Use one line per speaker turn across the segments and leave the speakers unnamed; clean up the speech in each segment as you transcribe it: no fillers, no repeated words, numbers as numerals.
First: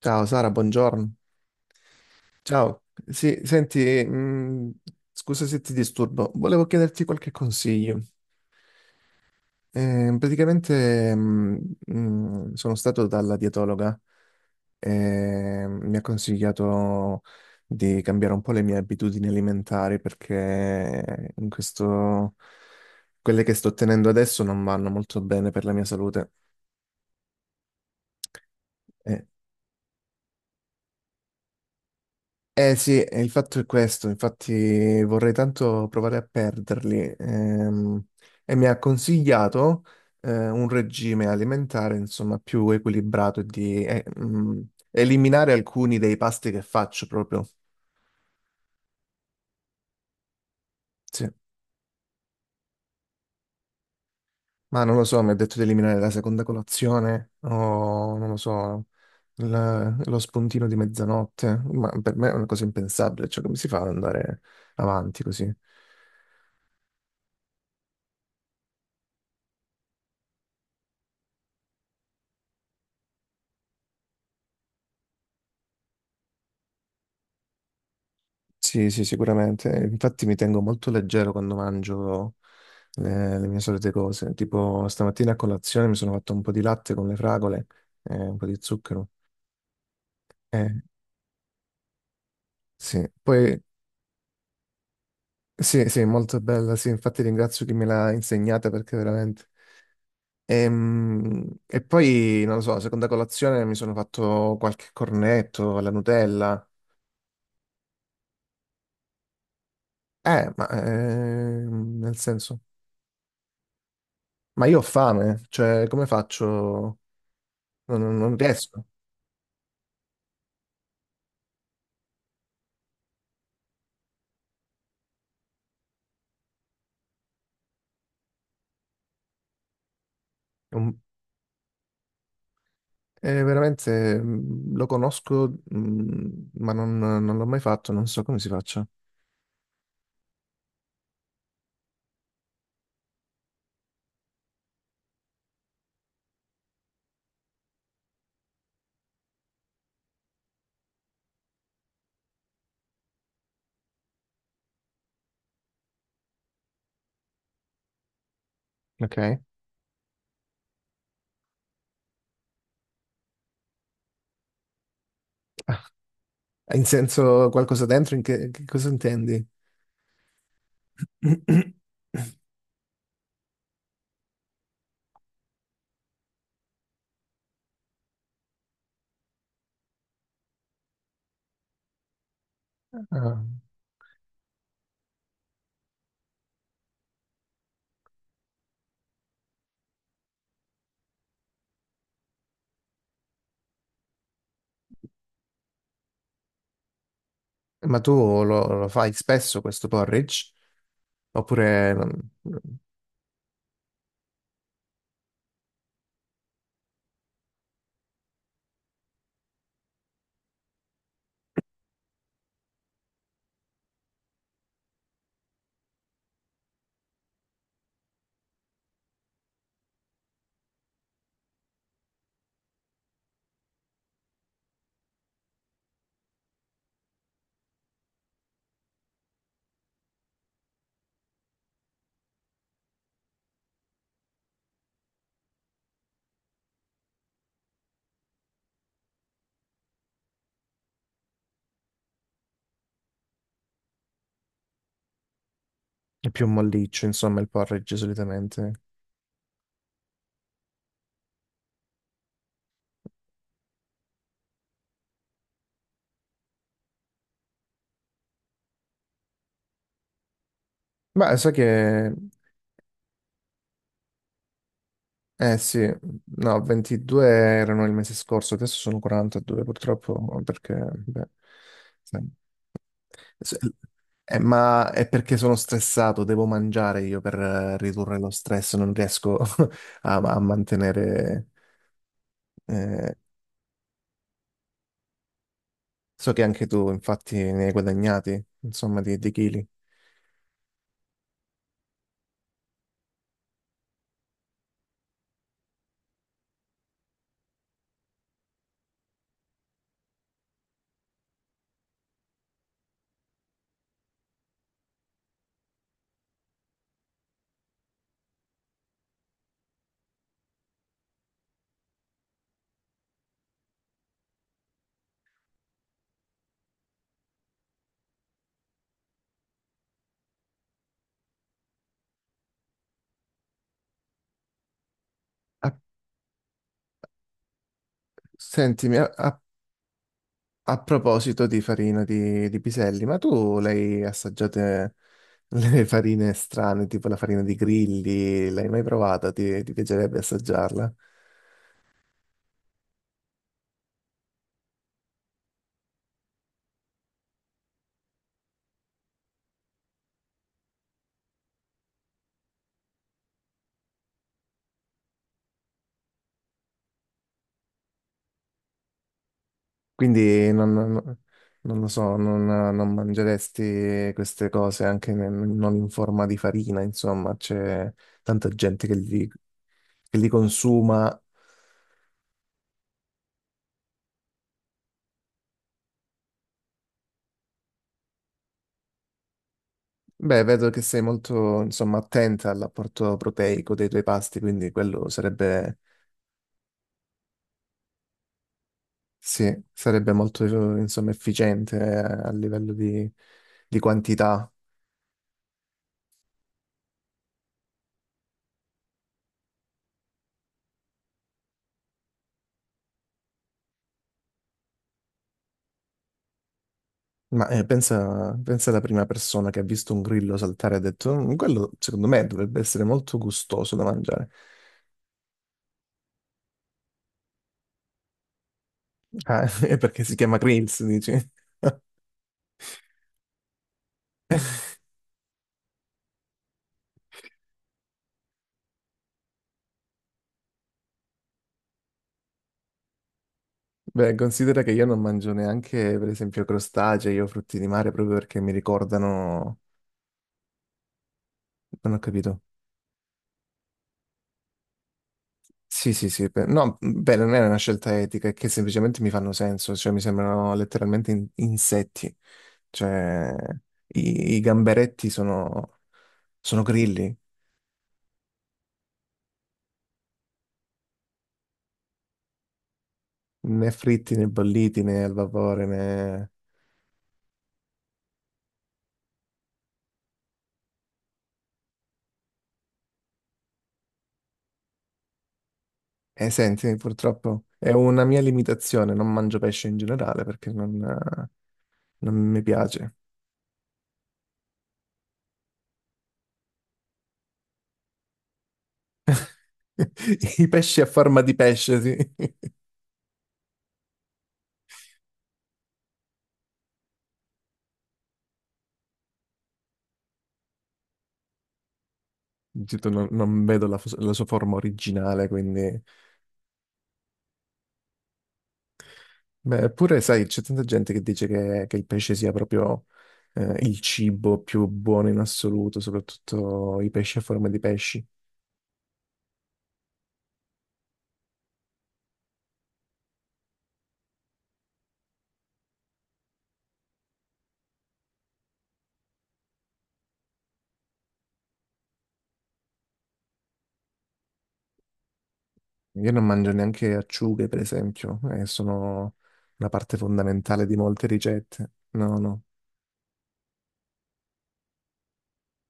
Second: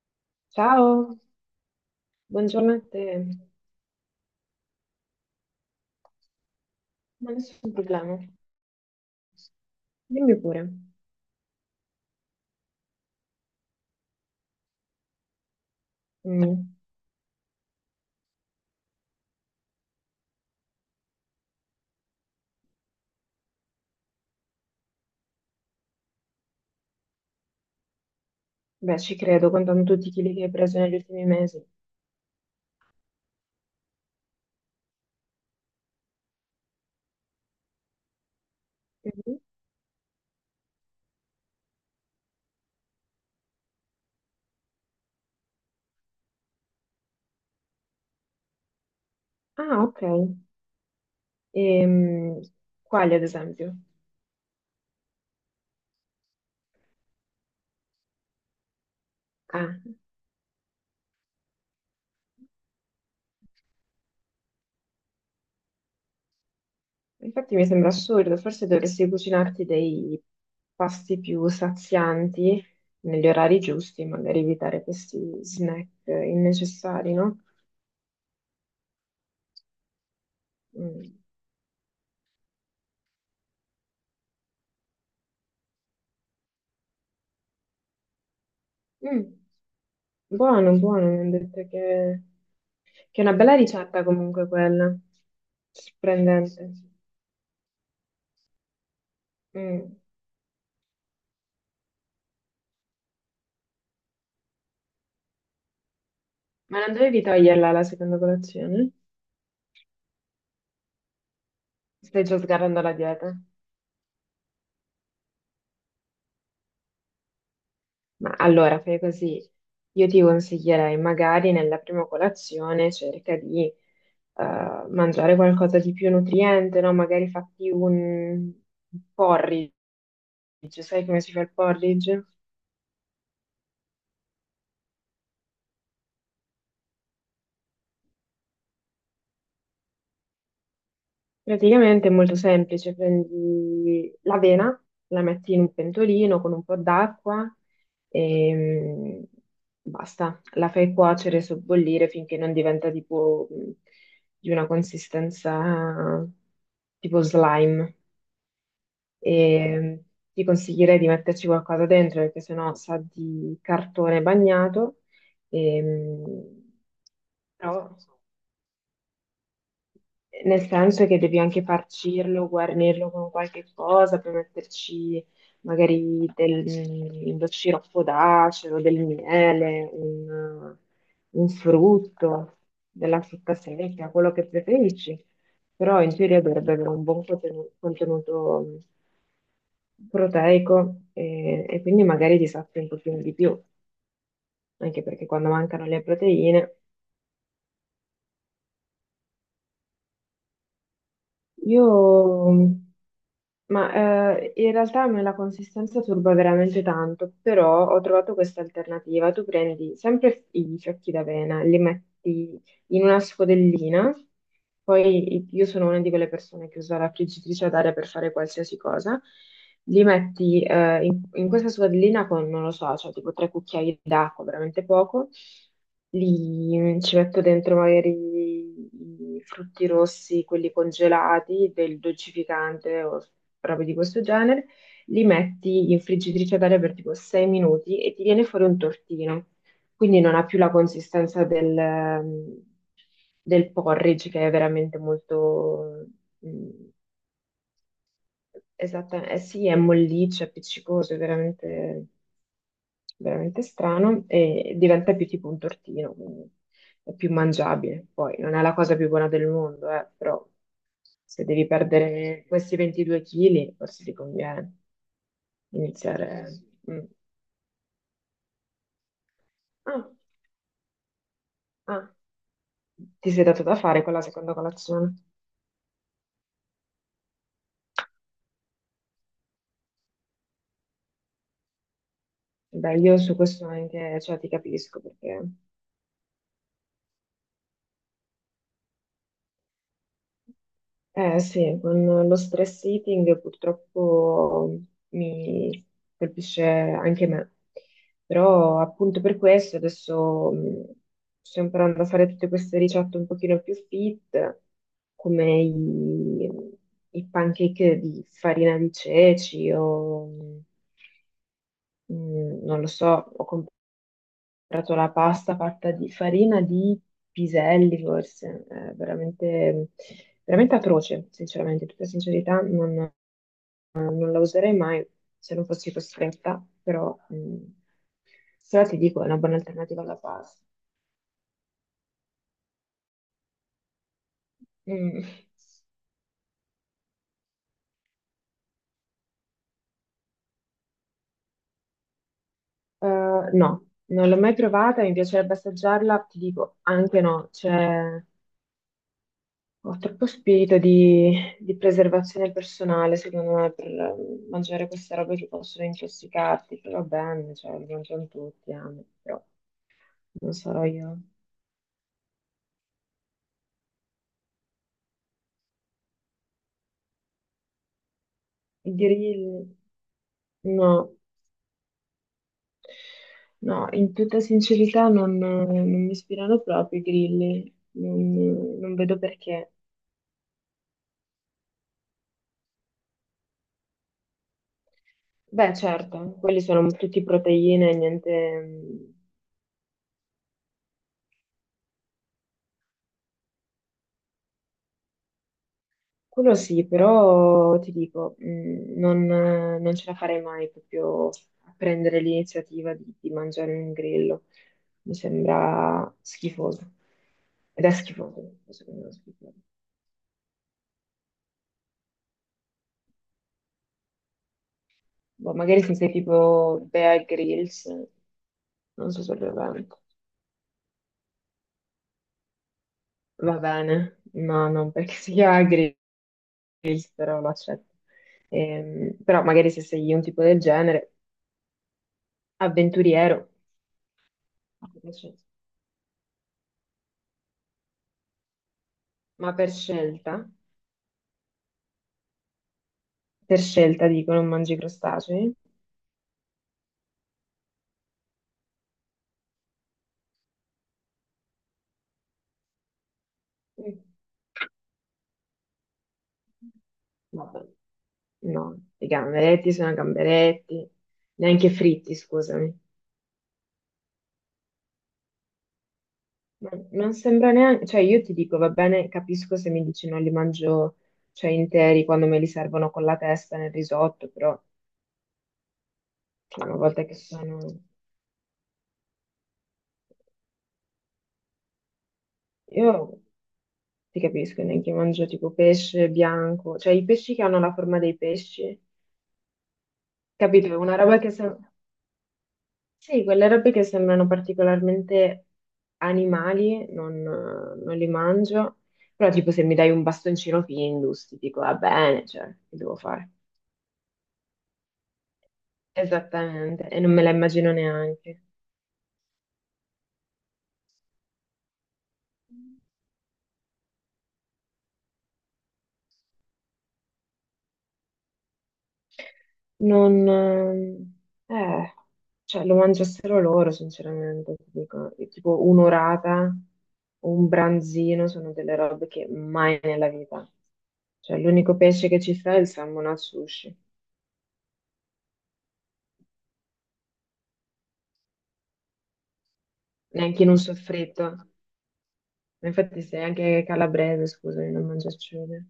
Ciao Sara, buongiorno.
Ciao, buongiorno a
Ciao.
te.
Sì, senti, scusa se ti disturbo, volevo chiederti qualche
Ma nessun
consiglio.
problema. Dimmi pure.
Praticamente sono stato dalla dietologa e mi ha
Mm.
consigliato di cambiare un po' le mie abitudini alimentari perché in questo, quelle che sto tenendo adesso non vanno molto bene per la mia salute.
Beh, ci credo, contando tutti i chili che hai preso negli ultimi mesi.
Eh sì, il fatto è questo, infatti vorrei tanto provare a perderli. E mi ha
Mhm.
consigliato un regime alimentare, insomma, più equilibrato e di eliminare alcuni dei pasti che faccio proprio.
Ah, ok.
Sì.
Ehm, Quali, ad esempio?
Ma non lo so, mi ha detto di eliminare la seconda colazione o non lo so,
Ah,
lo spuntino di mezzanotte, ma per me è una cosa impensabile, cioè come si fa ad andare avanti così?
infatti mi sembra assurdo, forse dovresti cucinarti dei pasti più sazianti negli orari giusti, magari evitare questi snack innecessari, no?
Sì, sì, sicuramente. Infatti mi tengo molto
Mm.
leggero quando mangio le mie solite cose. Tipo stamattina a colazione mi sono fatto un po' di latte con le fragole e un po' di zucchero.
Mm,
Eh,
buono, buono, mi hanno detto che
sì,
Che è una bella
poi
ricetta comunque quella,
sì, sì, molto
sorprendente.
bella, sì, infatti ringrazio chi me l'ha insegnata perché veramente...
Mm.
E, poi, non lo so, seconda colazione mi sono fatto qualche cornetto alla Nutella.
Ma non dovevi toglierla la seconda colazione?
Ma nel
Stai già
senso...
sgarrando la dieta.
Ma io ho fame, cioè come faccio?
Ma
Non
allora
riesco.
fai così, io ti consiglierei magari nella prima colazione cerca di mangiare qualcosa di più nutriente, no? Magari fatti un porridge,
È un-
sai come si fa il porridge?
è veramente, lo conosco, ma non l'ho mai fatto, non so come si faccia.
Praticamente è molto semplice, prendi l'avena, la metti in un pentolino con un po' d'acqua e basta, la fai cuocere, sobbollire finché non diventa tipo di una consistenza tipo slime.
Ok.
E ti consiglierei di metterci qualcosa dentro perché sennò sa di cartone bagnato.
Ah,
E,
in senso qualcosa
però...
dentro, in che cosa intendi?
Nel senso che devi anche farcirlo, guarnirlo con qualche cosa per metterci magari del, mm, lo sciroppo d'acero, del miele, un frutto, della
Ah,
frutta secca, quello che preferisci. Però in teoria dovrebbe avere un buon contenuto, proteico e quindi magari ti sazi un pochino di più, anche perché quando mancano le proteine.
ma tu lo fai spesso questo porridge? Oppure non-
Io ma in realtà a me la consistenza turba veramente tanto, però ho trovato questa alternativa. Tu prendi sempre i fiocchi d'avena, li metti in una scodellina, poi io sono una di quelle persone che usa la friggitrice ad aria per fare qualsiasi cosa, li metti in questa scodellina con, non lo so, cioè tipo tre cucchiai d'acqua, veramente poco, li, ci metto dentro magari i frutti rossi, quelli congelati, del dolcificante o robe di questo genere, li metti in friggitrice ad aria per tipo 6 minuti e ti viene fuori un tortino. Quindi non ha più la consistenza del, del porridge che è veramente molto,
È più un
mm,
molliccio, insomma, il porridge solitamente?
esattamente, eh sì, è molliccio, è appiccicoso, è veramente, veramente strano e diventa più tipo un tortino, quindi è più mangiabile. Poi non è la cosa più buona del mondo, però
Beh,
se
sai
devi
che...
perdere questi 22 kg, forse ti conviene
Eh sì,
iniziare.
no,
Mm.
22 erano il mese scorso, adesso sono 42
Ah,
purtroppo, perché... Beh,
ah,
sai.
ti sei
S-
dato da fare con la
eh,
seconda
ma è
colazione?
perché sono stressato, devo mangiare io per ridurre lo stress, non riesco a mantenere...
Beh,
eh,
io su questo anche, cioè, ti capisco perché.
so che anche tu, infatti, ne hai guadagnati, insomma, di chili.
Eh sì, con lo stress eating purtroppo mi colpisce anche me, però appunto per questo adesso sto imparando a fare tutte queste ricette un pochino più fit, come i pancake di farina di ceci o non lo so, ho comprato la pasta fatta di farina di piselli, forse, è veramente, veramente atroce, sinceramente, in tutta sincerità non, non la userei mai se non
Ah,
fossi costretta, però, mm, però ti
sentimi,
dico, è una buona alternativa alla pasta.
a proposito di farina di piselli, ma tu l'hai assaggiate
Mm.
le farine strane, tipo la farina di grilli, l'hai mai provata? Ti piacerebbe assaggiarla?
No, non l'ho mai provata, mi piacerebbe assaggiarla, ti dico, anche no, cioè, ho troppo spirito di preservazione personale, secondo me, per mangiare queste robe che possono intossicarti. Però va bene, cioè, li mangiano tutti, amo, però
Quindi
non
non,
sarò
non-
io.
Non lo so, non mangeresti queste cose anche non in forma di farina, insomma, c'è tanta gente
I
che
grilli,
che li
no.
consuma.
No, in tutta sincerità non, non mi ispirano proprio i grilli, non, non vedo perché.
Beh, vedo che sei molto, insomma, attenta all'apporto proteico dei tuoi pasti, quindi quello
Beh,
sarebbe,
certo, quelli sono tutti proteine, niente,
sì, sarebbe molto, insomma, efficiente a livello di quantità.
quello sì, però ti dico, non, non ce la farei mai proprio a prendere l'iniziativa di mangiare un grillo. Mi sembra schifoso.
Ma
Ed è schifoso,
pensa alla
secondo
prima
me è
persona
schifoso.
che ha visto un grillo saltare e ha detto: "Mm, quello secondo me dovrebbe essere molto gustoso da mangiare.
Boh, magari se sei tipo Bear Grylls, non so se
Ah,
lo
è
prendo.
perché si chiama grills, dici?
Va bene, no, non perché si chiama Grills, però lo accetto. Però magari se sei un tipo del genere, avventuriero,
Beh, considera che io
ma
non
per
mangio
scelta,
neanche, per esempio, crostacei o frutti di mare proprio perché mi
ma
ricordano.
per scelta,
Non ho capito.
per scelta dico, non mangi crostacei?
Sì, sì, sì. No, mhmm, beh, non è una scelta etica, è che semplicemente mi fanno senso, cioè mi sembrano letteralmente insetti. Cioè,
Mm.
i gamberetti sono, sono grilli.
Vabbè. No, i gamberetti sono gamberetti, neanche fritti, scusami.
Né fritti né bolliti né al vapore né...
Ma non sembra neanche, cioè io ti dico, va bene, capisco se mi dici non li mangio, cioè interi quando me li servono con la testa nel risotto, però cioè,
Senti,
una volta che
purtroppo
sono...
è una mia limitazione, non mangio pesce in generale perché non mi piace.
Io ti capisco, neanche mangio tipo pesce bianco, cioè i pesci che hanno la forma dei pesci,
I
capito?
pesci a
Una roba
forma
che
di
sa...
pesce, sì.
Sì, quelle robe che sembrano particolarmente animali, non, non li mangio, però tipo se mi dai un bastoncino Findus, ti dico va bene, cioè, che
Giusto,
devo fare?
non vedo la sua forma originale, quindi...
Esattamente, e non me la immagino neanche.
Beh, eppure, sai, c'è tanta gente che dice che il pesce sia proprio il cibo più buono in assoluto, soprattutto i pesci a forma di pesci.
Non, eh, cioè lo mangiassero loro, sinceramente, ti dico, e tipo un'orata o un branzino sono delle robe che mai nella vita. Cioè l'unico pesce che ci sta è il salmone al sushi,
Io non mangio neanche acciughe, per esempio, e sono una parte
neanche in un
fondamentale di molte
soffritto.
ricette. No, no.
Infatti sei anche calabrese, scusami, non mangia acciughe.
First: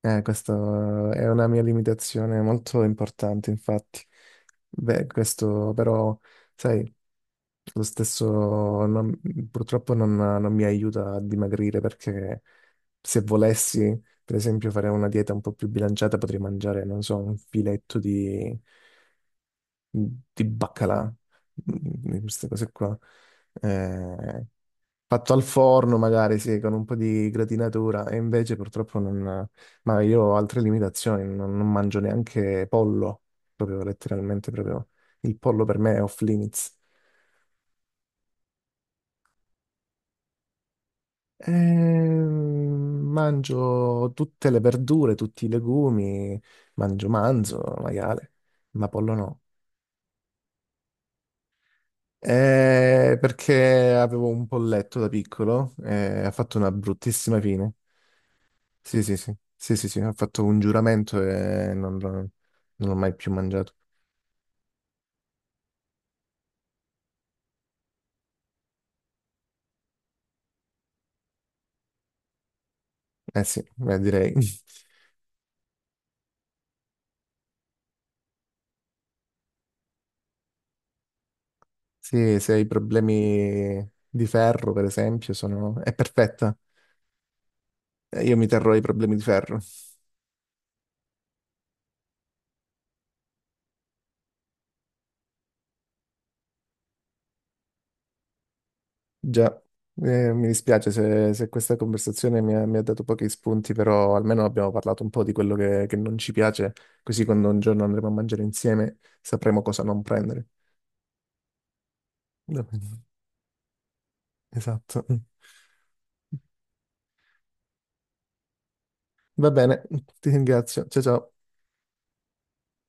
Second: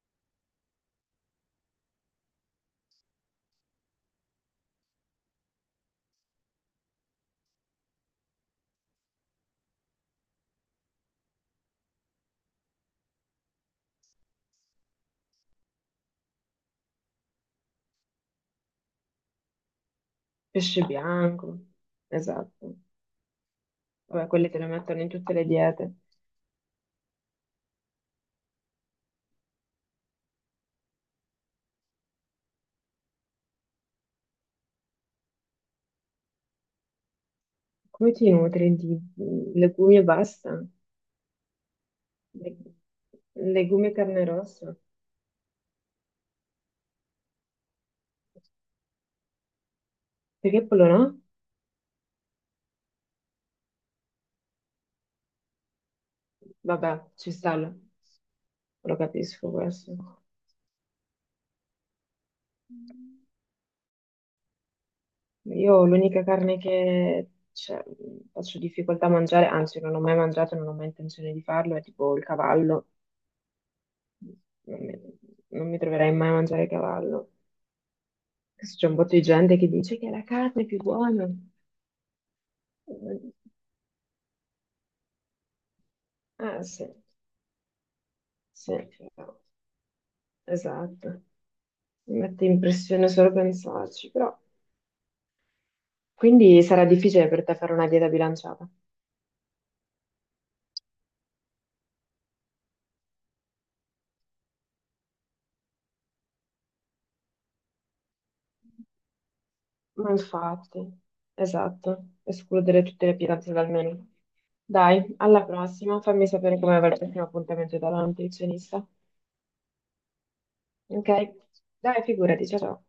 Questa è una mia limitazione molto importante, infatti. Beh, questo però, sai, lo stesso non- purtroppo non mi aiuta a dimagrire perché se volessi, per esempio, fare una dieta un po' più bilanciata, potrei mangiare, non so, un filetto di
Pesce
baccalà,
bianco,
di queste cose
esatto.
qua.
Vabbè,
Eh,
quelli te le mettono in tutte
fatto al
le diete.
forno magari, sì, con un po' di gratinatura, e invece purtroppo non... Ma io ho altre limitazioni, non mangio neanche pollo, proprio letteralmente, proprio il pollo per me è off limits.
Come ti nutri di legumi e basta? Le- legumi e
Mangio
carne
tutte le
rossa?
verdure, tutti i legumi, mangio manzo, maiale, ma pollo no.
Perché quello no?
Perché avevo un polletto da piccolo e ha fatto una
Vabbè, ci
bruttissima
sta,
fine.
lo
Sì, sì, sì,
capisco
sì, sì,
questo.
sì, ha fatto un giuramento e non l'ho mai più mangiato.
Io l'unica carne che cioè, faccio difficoltà a mangiare, anzi non ho mai mangiato, non ho mai intenzione di farlo, è tipo il cavallo.
Eh sì, beh, direi.
Non mi, non mi troverai mai a mangiare cavallo. Adesso c'è un botto di gente che dice che la carne è più buona.
Sì, se hai problemi di ferro, per esempio, sono... è perfetta.
Ah, sì,
Io mi
sì,
terrò i problemi di ferro.
esatto. Mi mette impressione solo pensarci, però. Quindi sarà difficile per te fare una dieta bilanciata.
Già, mi dispiace se, se questa conversazione mi ha dato pochi spunti, però almeno abbiamo parlato un po' di quello che non ci piace, così quando un giorno andremo a mangiare insieme sapremo cosa non
Ma
prendere.
infatti, esatto, escludere tutte le pietanze dal menù.
Esatto.
Dai, alla prossima, fammi sapere come va il prossimo appuntamento dalla nutrizionista.
Va bene, ti ringrazio. Ciao
Ok?
ciao.
Dai, figurati, ciao ciao.